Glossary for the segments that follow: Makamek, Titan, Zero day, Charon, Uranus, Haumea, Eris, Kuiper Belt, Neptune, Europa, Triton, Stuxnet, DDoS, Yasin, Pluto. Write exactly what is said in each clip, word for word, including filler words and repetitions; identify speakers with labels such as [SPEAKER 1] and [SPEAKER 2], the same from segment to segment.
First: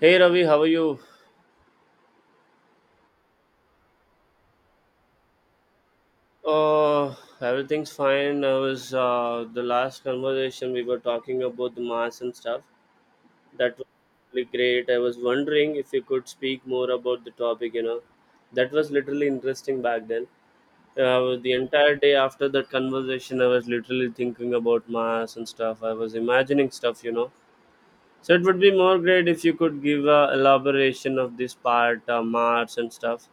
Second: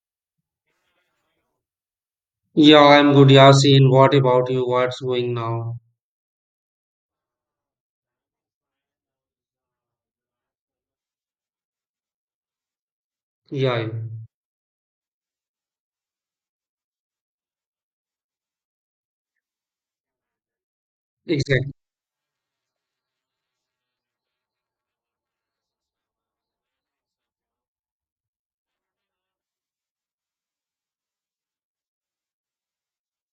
[SPEAKER 1] Hey Ravi, how are you?
[SPEAKER 2] Yeah, I'm good, Yasin. What about you? What's going now?
[SPEAKER 1] Uh, Everything's fine. I was uh, The last conversation we were talking about the mass and stuff.
[SPEAKER 2] Yeah,
[SPEAKER 1] That was
[SPEAKER 2] yeah.
[SPEAKER 1] really great. I was wondering if you could speak more about the topic. You know, that was literally interesting back then. Uh, the
[SPEAKER 2] exactly,
[SPEAKER 1] entire day after that conversation, I was literally thinking about mass and stuff. I was imagining stuff. You know, so it would be more great if you could give a elaboration of this part, uh, Mars and stuff.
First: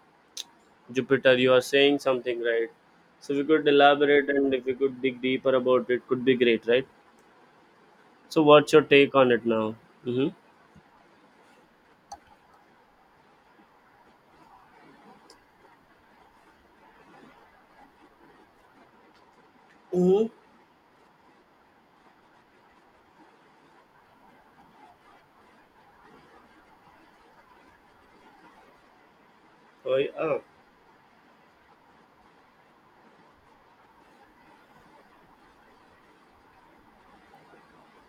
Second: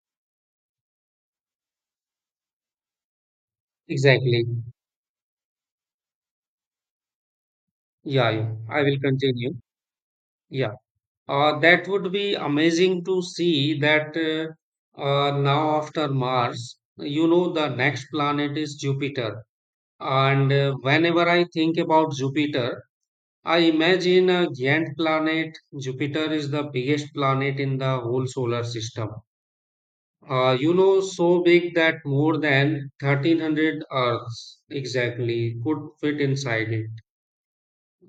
[SPEAKER 1] Jupiter, you are saying something right. So we could elaborate
[SPEAKER 2] exactly.
[SPEAKER 1] and if we could dig deeper about it, could be great, right?
[SPEAKER 2] Yeah,
[SPEAKER 1] So
[SPEAKER 2] yeah,
[SPEAKER 1] what's
[SPEAKER 2] I
[SPEAKER 1] your
[SPEAKER 2] will
[SPEAKER 1] take on it
[SPEAKER 2] continue.
[SPEAKER 1] now? Mm-hmm.
[SPEAKER 2] Yeah, uh, that would be amazing to see that uh, uh, now after Mars, you know, the next planet is Jupiter.
[SPEAKER 1] Hmm.
[SPEAKER 2] And uh, whenever I think about Jupiter, I imagine a giant planet. Jupiter is the biggest planet in the whole solar system.
[SPEAKER 1] Oh, yeah.
[SPEAKER 2] Uh, you know, so big that more than thirteen hundred Earths exactly could fit inside it.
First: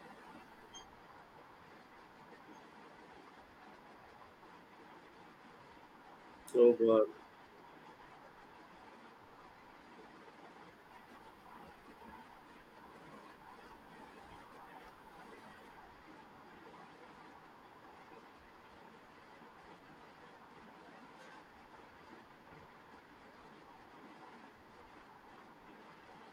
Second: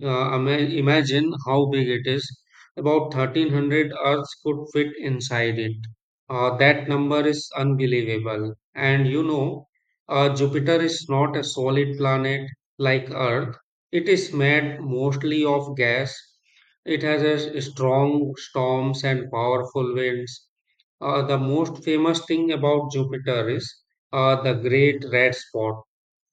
[SPEAKER 2] Uh, ima- Imagine how big it is. About thirteen hundred Earths could fit inside it. Uh,
[SPEAKER 1] Oh,
[SPEAKER 2] that
[SPEAKER 1] God.
[SPEAKER 2] number is unbelievable. And you know, uh, Jupiter is not a solid planet like Earth, it is made mostly of gas. It has a s- strong storms and powerful winds, uh, the most famous thing about Jupiter is uh, the Great Red Spot,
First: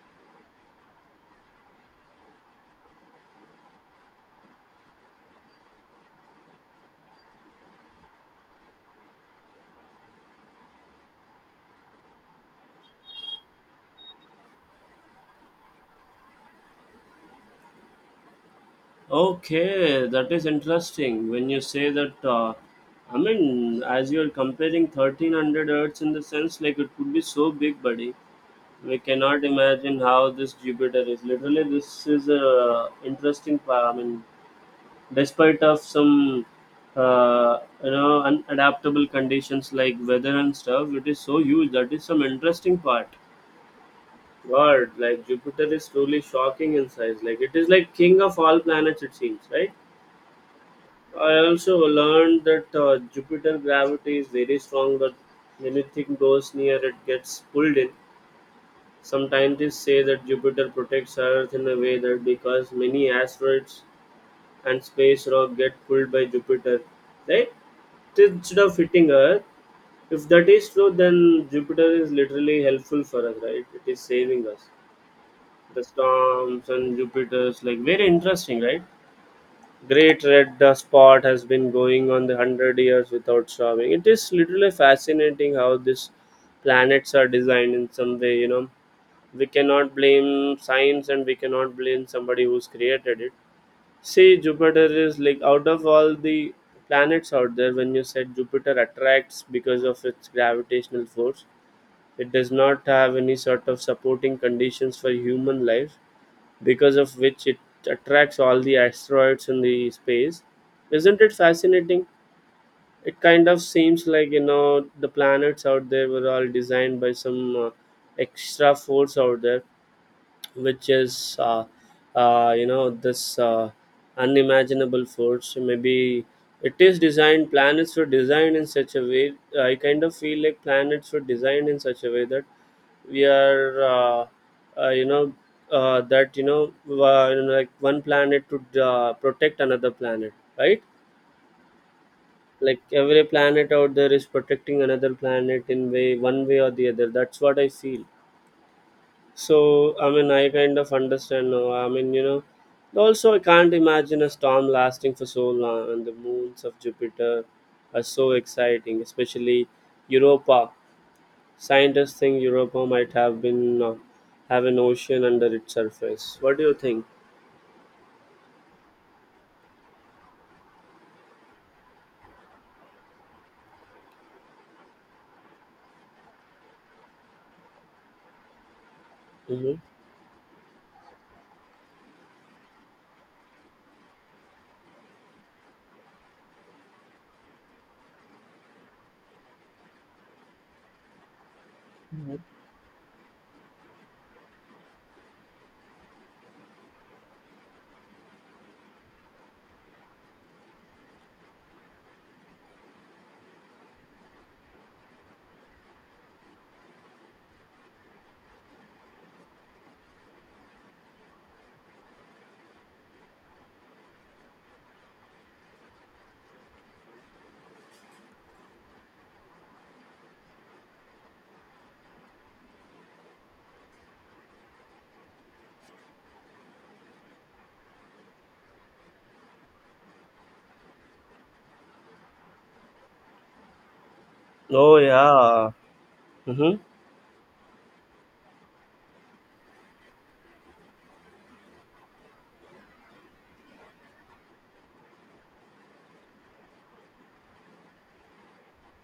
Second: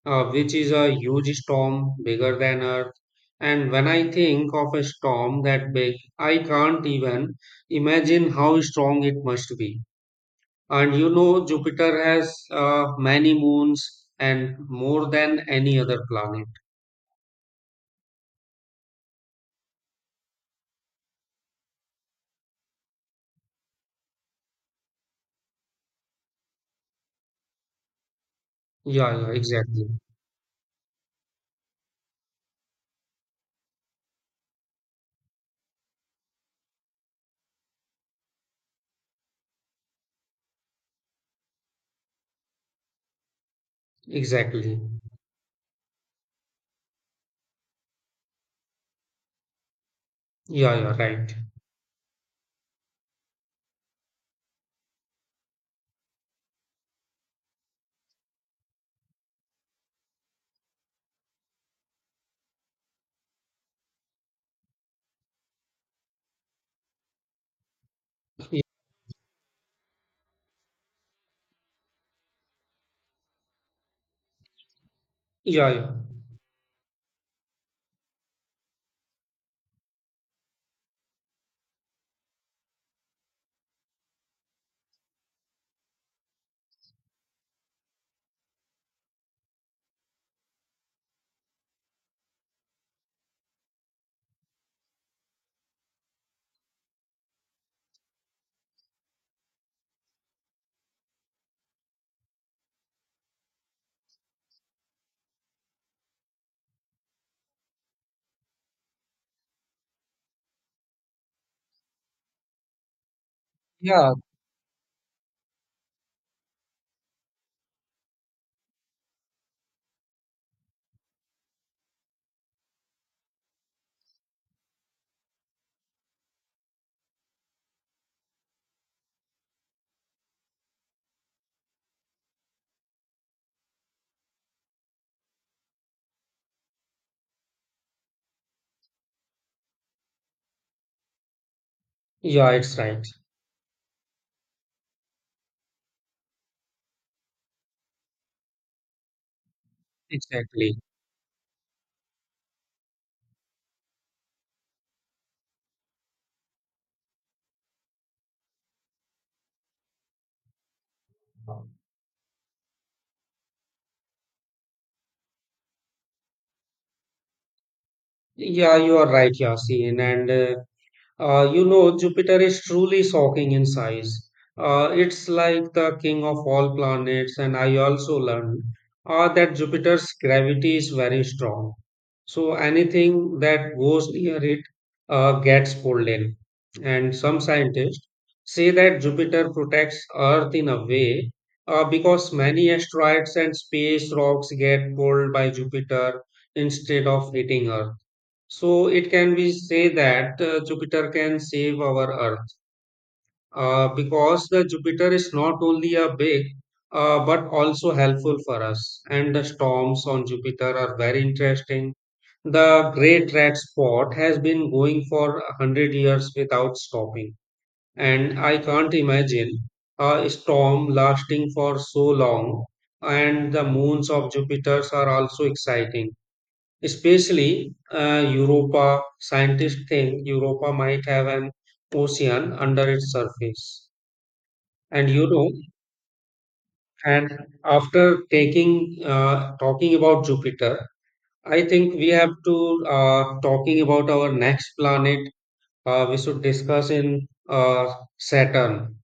[SPEAKER 2] uh, which is a huge storm bigger than Earth. And when I think of a storm that big, I can't even imagine how strong it must be. And you know, Jupiter has uh, many moons, and more than any other planet.
[SPEAKER 1] Okay, that is interesting. When you say that, uh, I mean, as you are comparing thirteen hundred Earths in the sense, like it could be so big, buddy. We
[SPEAKER 2] Yeah, yeah,
[SPEAKER 1] cannot
[SPEAKER 2] exactly.
[SPEAKER 1] imagine how this Jupiter is. Literally, this is a interesting. pa- I mean, despite of some uh, you know unadaptable conditions like weather and stuff, it is so huge. That is some interesting part.
[SPEAKER 2] Exactly.
[SPEAKER 1] God, like Jupiter is truly shocking in size. Like it is like king of all planets, it seems, right?
[SPEAKER 2] Yeah, yeah,
[SPEAKER 1] I
[SPEAKER 2] right.
[SPEAKER 1] also learned that uh, Jupiter gravity is very strong, that anything goes near it gets pulled in. Some scientists say that Jupiter protects Earth in a way, that because many asteroids and space rock get pulled by Jupiter, right, instead of hitting Earth. If that is true, then Jupiter is literally helpful for us, right? It is saving us.
[SPEAKER 2] Yeah,
[SPEAKER 1] The
[SPEAKER 2] yeah.
[SPEAKER 1] storms and Jupiter's like very interesting, right? Great red dust spot has been going on the hundred years without stopping. It is literally fascinating how these planets are designed in some way. You know, we cannot blame science and we cannot blame somebody who's created it. See, Jupiter is like out of all the planets out there, when you said Jupiter attracts because of its gravitational force, it does not have any sort of supporting conditions for human life, because of which it attracts all the asteroids in the space. Isn't it fascinating? It kind of seems
[SPEAKER 2] Yeah,
[SPEAKER 1] like, you know, the planets out there were all designed by some uh, extra force out there, which is uh, uh, you know this uh, unimaginable force, maybe. It is designed Planets were designed in such a way. I kind of feel like planets were designed in such a way that we are uh, uh, you know uh, that you know uh, you know, like one planet to uh, protect another planet, right.
[SPEAKER 2] Yeah, it's
[SPEAKER 1] Like
[SPEAKER 2] right.
[SPEAKER 1] every planet out there is protecting another planet in way one way or the other. That's what I feel. So I mean, I
[SPEAKER 2] Exactly.
[SPEAKER 1] kind of understand now. I mean, you know, also I can't imagine a storm lasting for so long, and the moons of Jupiter are so exciting, especially Europa. Scientists think Europa might have been uh, have an ocean under its surface. What do you think?
[SPEAKER 2] Yeah, you are right, Yasin. And uh, uh, you know, Jupiter is truly shocking in size. Uh, it's like the king of all planets. And I also learned uh, that
[SPEAKER 1] Hmm.
[SPEAKER 2] Jupiter's gravity is very strong. So anything that goes near it uh, gets pulled in. And some scientists say that Jupiter protects Earth in a way, uh, because many asteroids and space rocks get pulled by Jupiter instead of hitting Earth. So it can be say that uh, Jupiter can save our Earth, uh, because the Jupiter is not only a big, uh, but also helpful for us. And the storms on Jupiter are very interesting. The Great Red Spot has been going for a hundred years without stopping, and I can't imagine a storm lasting for so long. And the moons of Jupiter are also exciting. Especially uh, Europa, scientists think Europa might have an ocean under its surface.
[SPEAKER 1] Oh
[SPEAKER 2] And you know,
[SPEAKER 1] yeah. Mm-hmm.
[SPEAKER 2] and after taking uh, talking about Jupiter, I think we have to uh, talking about our next planet. Uh, we should discuss in uh, Saturn.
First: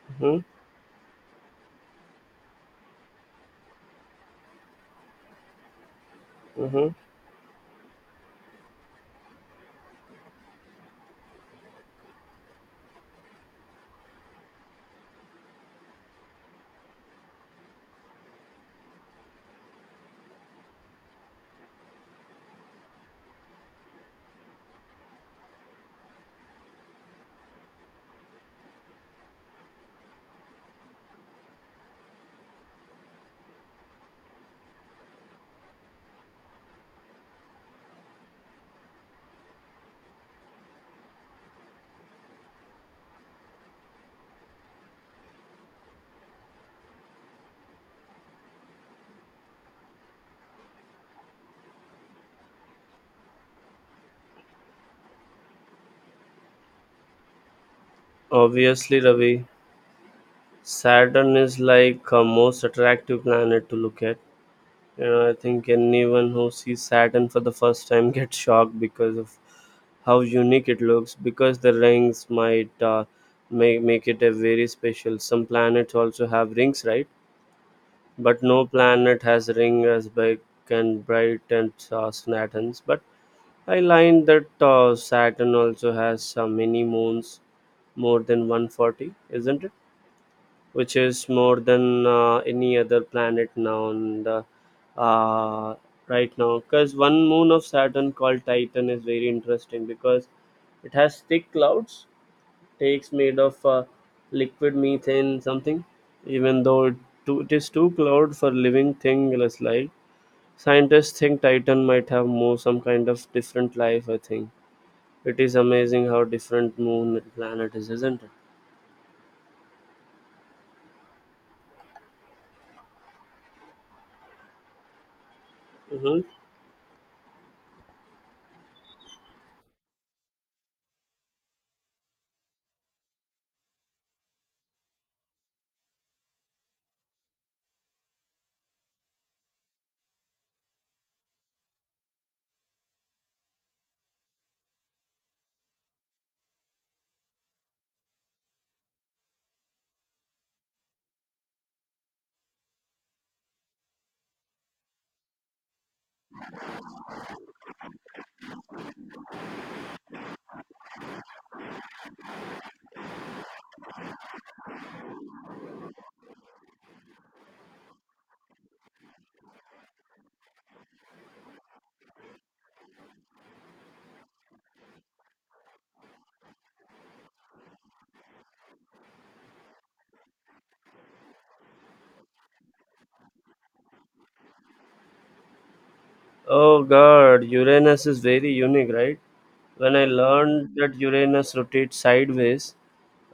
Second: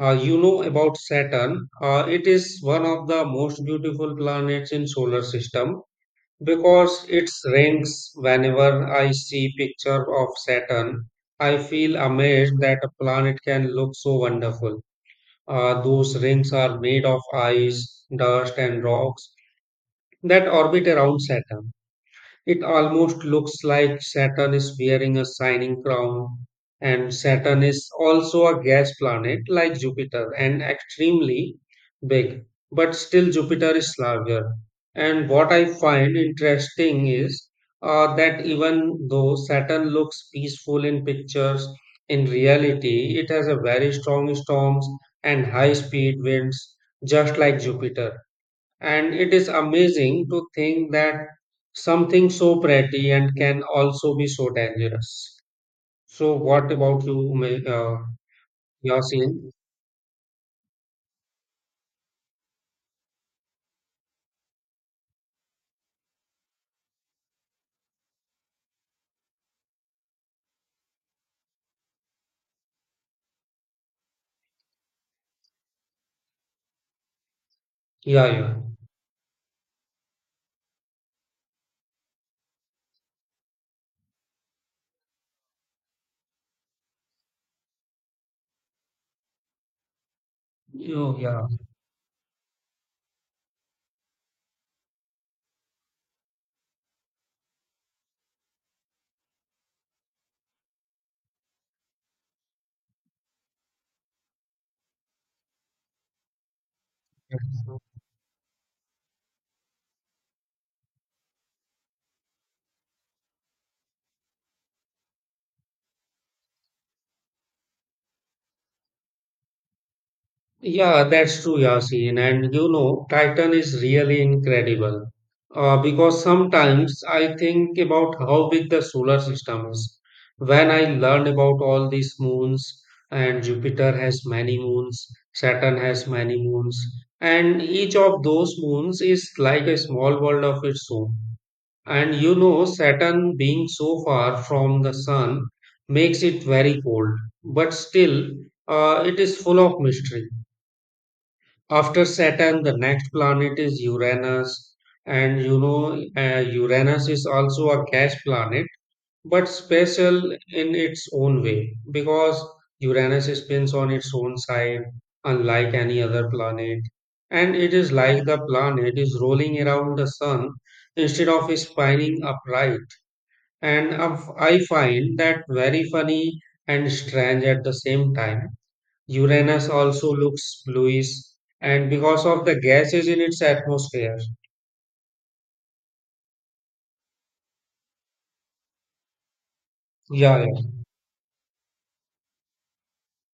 [SPEAKER 2] Uh, you
[SPEAKER 1] Mm-hmm.
[SPEAKER 2] know about Saturn. Uh, it is one of the most beautiful planets in solar system.
[SPEAKER 1] Mm-hmm.
[SPEAKER 2] Because it rings, whenever I see picture of Saturn, I feel amazed that a planet can look so wonderful. Uh, those rings are made of ice, dust, and rocks that orbit around Saturn. It almost looks like Saturn is wearing a shining crown, and Saturn is also a gas planet like Jupiter and extremely big, but still Jupiter is larger. And what I find interesting is uh, that even though Saturn looks peaceful in pictures, in reality, it has a very strong storms and high speed winds, just like Jupiter. And it is amazing to think that something so pretty and can also be so dangerous. So, what about you, Ma- uh,
[SPEAKER 1] Obviously, Ravi,
[SPEAKER 2] Yasin?
[SPEAKER 1] Saturn is like a most attractive planet to look at. Yeah, I think anyone who sees Saturn for the first time gets shocked because of how unique it looks. Because the rings might uh, make make it a very special. Some planets also have rings, right?
[SPEAKER 2] Yeah,
[SPEAKER 1] But
[SPEAKER 2] yeah.
[SPEAKER 1] no planet has ring as big and bright and uh, Saturn's. But I learned that uh, Saturn also has uh, many moons, more than one hundred forty, isn't it? Which
[SPEAKER 2] You,
[SPEAKER 1] is
[SPEAKER 2] yeah.
[SPEAKER 1] more than uh, any other planet now, and uh, uh, right now because one moon of Saturn called Titan is very interesting because it has thick clouds. Takes made of uh, liquid methane something. Even though it, too, it is too cloud for living thing, less light. Scientists think Titan might have more some kind of different life, I think. It is amazing how different moon and planet is, isn't it?
[SPEAKER 2] Yeah, that's true, Yasin. And you know, Titan is really incredible. Uh,
[SPEAKER 1] Mhm.
[SPEAKER 2] because sometimes I think about how big the solar system is. When I learn about all these moons, and Jupiter has many moons, Saturn has many moons, and each of those moons is like a small world of its own. And you know, Saturn being so far from the sun makes it very cold, but still, uh, it is full of mystery. After Saturn, the next planet is Uranus, and you know, uh, Uranus is also a gas planet, but special in its own way, because Uranus spins on its own side, unlike any other planet. And it is like the planet is rolling around the sun instead of spinning upright. And of- I find that very funny and strange at the same time. Uranus also looks bluish, and because of the gases in its atmosphere.
[SPEAKER 1] Oh god, Uranus is very unique, right? When I
[SPEAKER 2] Yeah,
[SPEAKER 1] learned
[SPEAKER 2] yeah,
[SPEAKER 1] that Uranus rotates sideways,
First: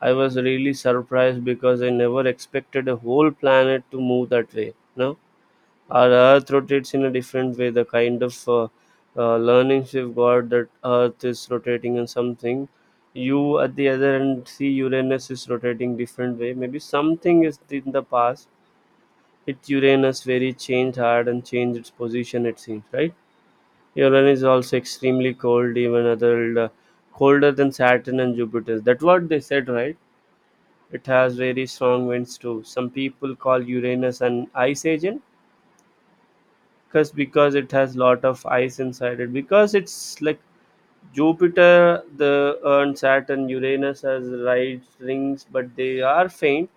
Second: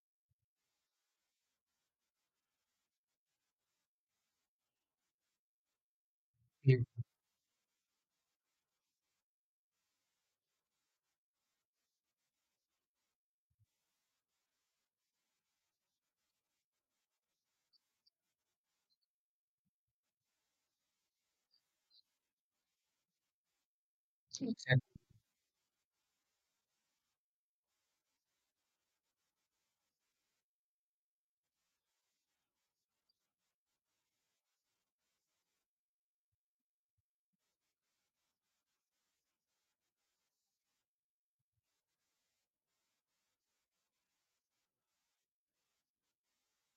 [SPEAKER 1] I was really surprised because I never expected a whole planet to move that way. No, our Earth
[SPEAKER 2] yeah,
[SPEAKER 1] rotates in a different way. The kind of uh, uh, learnings we've got that Earth is rotating in something, you at the other end see Uranus is rotating different way. Maybe something is in the past. It Uranus very changed hard and changed its position. It seems right. Uranus is also
[SPEAKER 2] exact-
[SPEAKER 1] extremely cold, even other uh, colder than Saturn and Jupiter. That's what they said, right? It has very strong winds too. Some people call Uranus an ice agent because because it has lot of ice inside it. Because it's like Jupiter, the uh, and Saturn, Uranus has right rings, but they are faint.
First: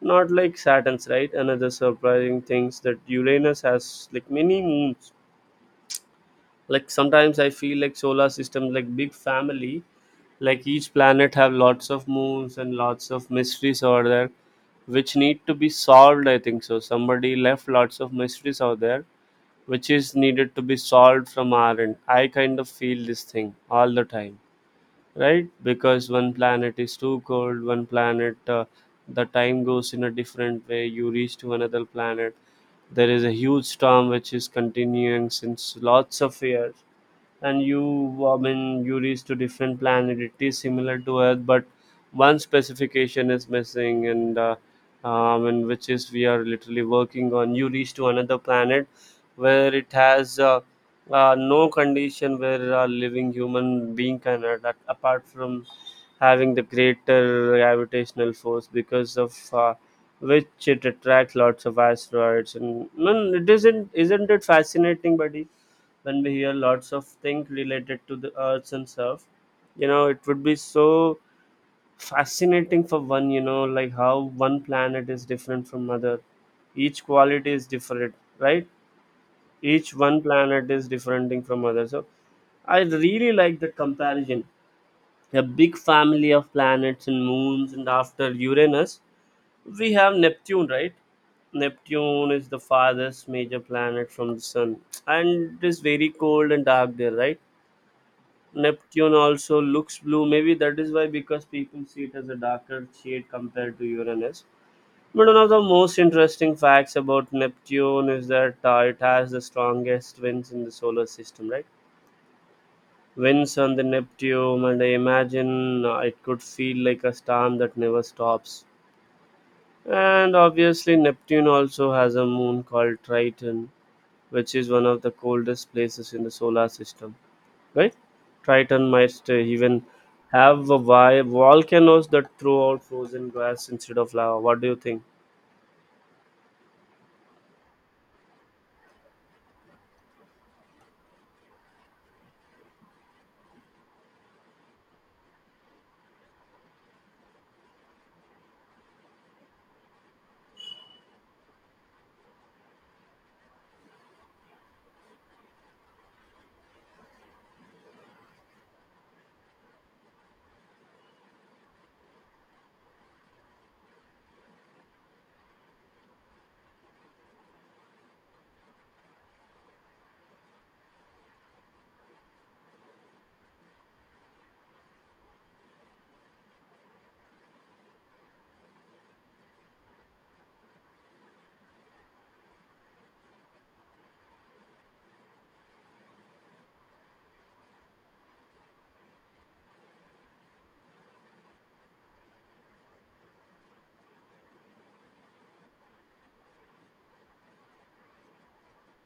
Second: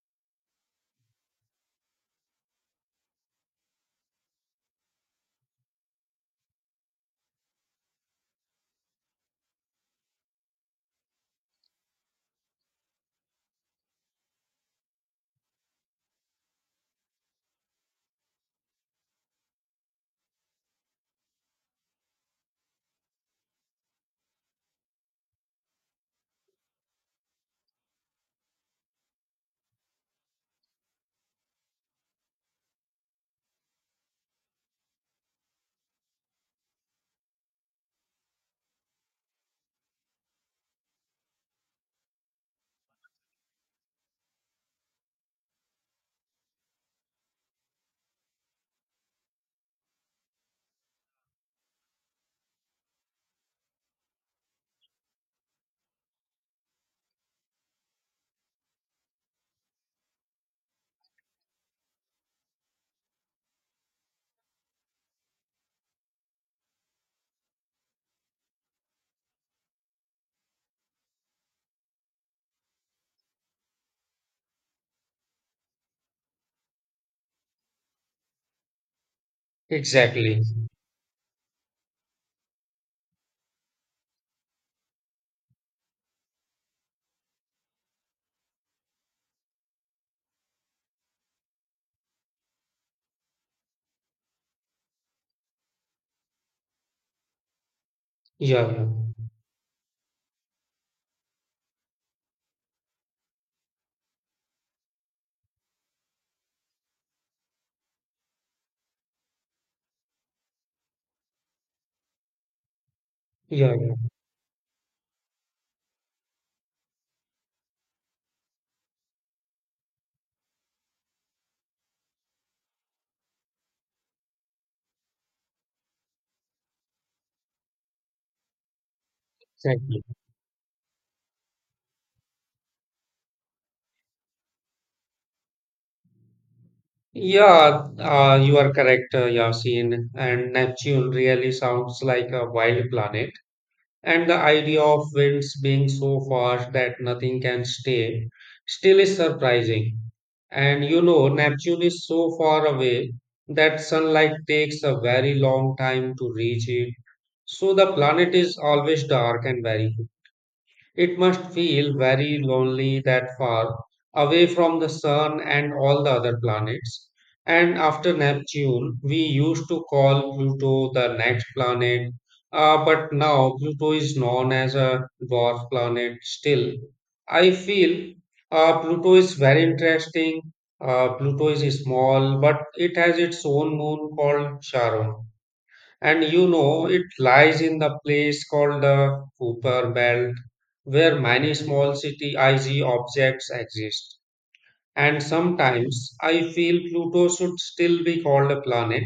[SPEAKER 1] Not like Saturn's, right? Another surprising things that Uranus has like many moons. Like sometimes I feel like solar system like big family. Like each planet have lots of moons and lots of mysteries over there, which need to be solved. I think so. Somebody left lots of mysteries out there, which is needed to be solved from our end. I kind of feel this thing all the time, right? Because one planet is too cold, one planet uh, the time goes in a different way. You reach to another planet, there is a huge storm which is continuing since lots of years. And you, I mean, you reach to different planet, it is similar to Earth, but one specification is missing. And uh, um, and which is we are literally working on. You reach to another planet where it has uh, uh, no condition where a living human being can adapt, apart from having the greater gravitational force because of uh, which it attracts lots of asteroids. And no, it isn't isn't it fascinating, buddy? When we hear lots of things related to the Earth and stuff, you know it would be so fascinating for one, you know like how one planet is different from other. Each quality is different, right? Each one
[SPEAKER 2] exactly.
[SPEAKER 1] planet is different from other, so I really like the comparison, a big family of planets and moons. And after Uranus, we have Neptune, right? Neptune is the farthest major planet from the sun, and it is very cold and dark there, right?
[SPEAKER 2] Yeah, yeah,
[SPEAKER 1] Neptune also looks blue. Maybe that is why, because people see it as a darker shade compared to Uranus. But one of the most interesting facts about Neptune is that uh, it has the strongest winds in the solar system, right? Winds
[SPEAKER 2] yeah,
[SPEAKER 1] on the
[SPEAKER 2] yeah,
[SPEAKER 1] Neptune, and I imagine uh, it could feel like a storm that never stops. And obviously, Neptune also has a moon called Triton, which is one of the coldest places in the solar system. Right? Triton might stay, even
[SPEAKER 2] exactly.
[SPEAKER 1] have a vi- volcanoes that throw out frozen gas instead of lava. What do you think?
[SPEAKER 2] Yeah, uh, you are correct, uh, Yasin. And Neptune really sounds like a wild planet. And the idea of winds being so fast that nothing can stay still is surprising. And you know, Neptune is so far away that sunlight takes a very long time to reach it. So the planet is always dark and very cool. It must feel very lonely that far away from the sun and all the other planets. And after Neptune, we used to call Pluto the next planet, uh, but now Pluto is known as a dwarf planet still. I feel uh, Pluto is very interesting. Uh, Pluto is small, but it has its own moon called Charon. And you know, it lies in the place called the Cooper Belt, where many small city I G objects exist. And sometimes I feel Pluto should still be called a planet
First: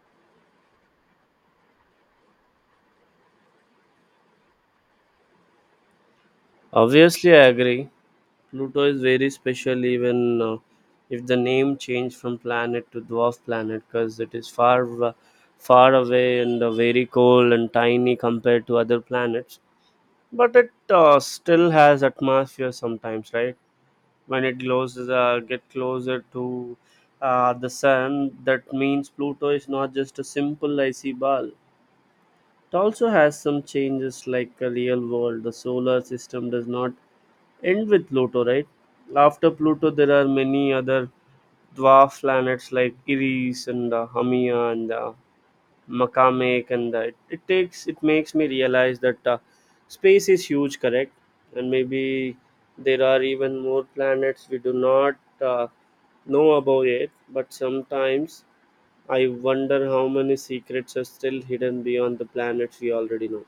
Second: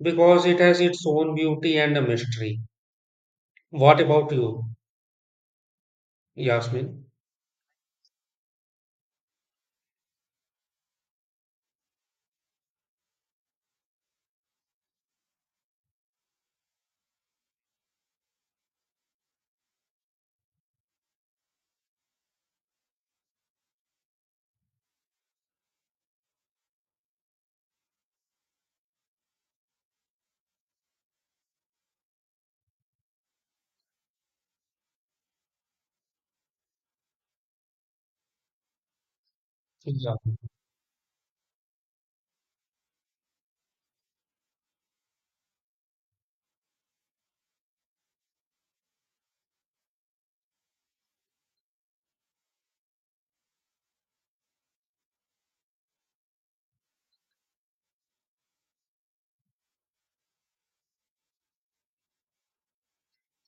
[SPEAKER 2] because it has its own beauty and a mystery. What about you, Yasmin?
[SPEAKER 1] Obviously, I agree. Pluto is very special, even uh, if the name changed from planet to dwarf planet, because it is far, uh, far away and uh, very cold and tiny compared to other planets. But it uh, still has atmosphere sometimes, right? When it closes uh, get closer to uh, the sun, that means Pluto is not just a simple icy ball. It also has some changes like a real world. The solar system does not end with Pluto, right? After Pluto, there
[SPEAKER 2] Yeah.
[SPEAKER 1] are many other dwarf planets like Iris and uh, Haumea and uh, Makamek. And that it takes it makes me realize that uh, space is huge, correct? And maybe there are even more planets we do not uh, know about yet. But sometimes I wonder how many secrets are still hidden beyond the planets we already know.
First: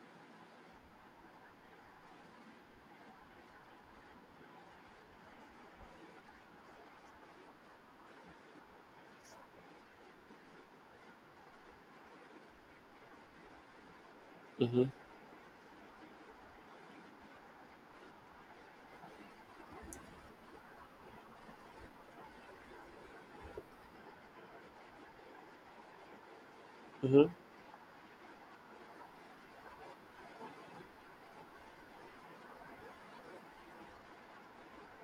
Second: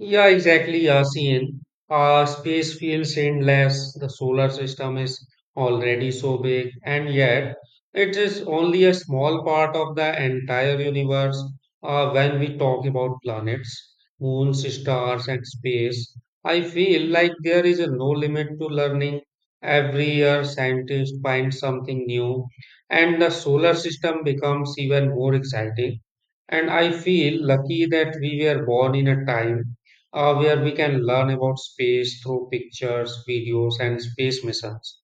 [SPEAKER 2] Yeah, exactly, Yasin. Uh, space feels endless. The solar system is already so big, and yet it is only a small part of the entire universe. Uh, when we talk about planets, moons,
[SPEAKER 1] Mm-hmm.
[SPEAKER 2] stars, and space, I feel like there is a no limit to learning. Every year, scientists find something new, and the solar system becomes even more exciting. And I
[SPEAKER 1] Mm-hmm.
[SPEAKER 2] feel lucky that we were born in a time uh, where we can learn about space through pictures, videos, and space missions.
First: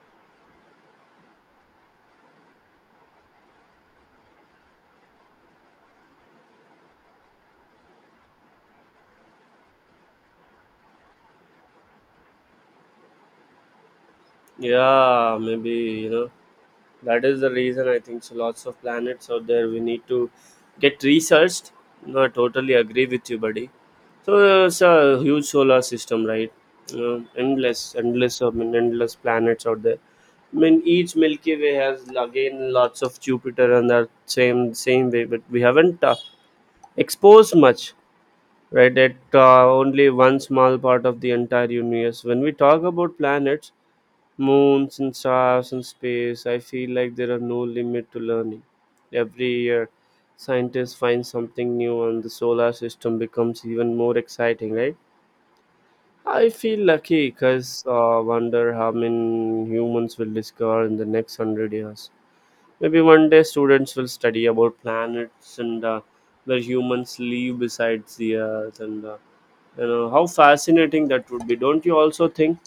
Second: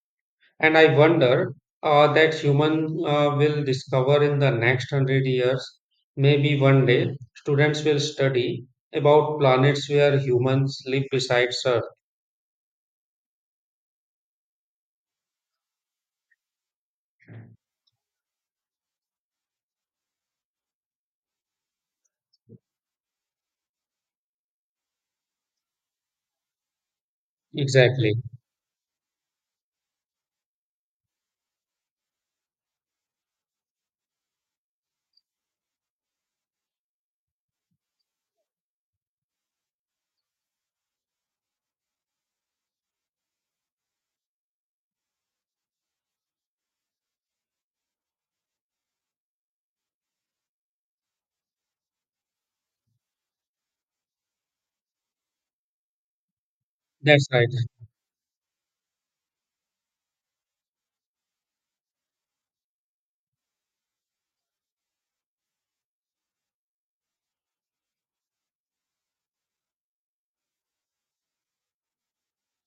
[SPEAKER 2] And I wonder uh, that human uh, will discover in the next hundred years. Maybe one day, students will study about planets where humans live besides Earth.
[SPEAKER 1] Yeah, maybe you know that is the reason I think so. Lots of planets out there we need to get researched. No, I totally agree with you, buddy. So uh, it's a huge solar system, right? uh, endless
[SPEAKER 2] Exactly.
[SPEAKER 1] endless I mean endless planets out there. I mean each Milky Way has again lots of Jupiter and that same same way, but we haven't uh, exposed much. Right, that uh, only one small part of the entire universe, when we talk about planets, moons and stars and space, I feel like there are no limit to learning. Every year, scientists find something new and the solar system becomes even more exciting, right? I feel
[SPEAKER 2] That's
[SPEAKER 1] lucky
[SPEAKER 2] right.
[SPEAKER 1] because uh, wonder how many humans will discover in the next hundred years. Maybe one day students will study about planets and uh, where humans live besides the Earth, and uh, you know how fascinating that would be. Don't you also think?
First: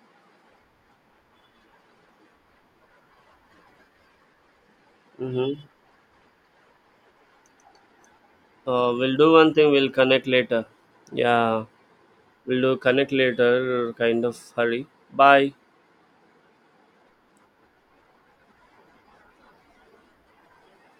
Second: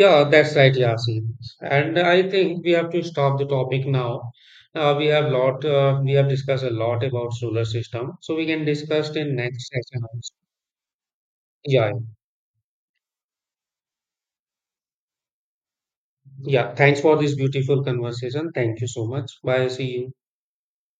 [SPEAKER 2] Yeah, that's right, Yasin. And I think we have to stop the topic now. Uh, we have
[SPEAKER 1] Mm-hmm.
[SPEAKER 2] lot. Uh, we have discussed a lot about solar system, so we can
[SPEAKER 1] Uh,
[SPEAKER 2] discuss
[SPEAKER 1] we'll do
[SPEAKER 2] in
[SPEAKER 1] one
[SPEAKER 2] next
[SPEAKER 1] thing. We'll
[SPEAKER 2] session
[SPEAKER 1] connect
[SPEAKER 2] also.
[SPEAKER 1] later. Yeah,
[SPEAKER 2] Yeah.
[SPEAKER 1] we'll do connect later. Kind of hurry. Bye.
[SPEAKER 2] Yeah, thanks for this beautiful conversation. Thank you so much. Bye. See you.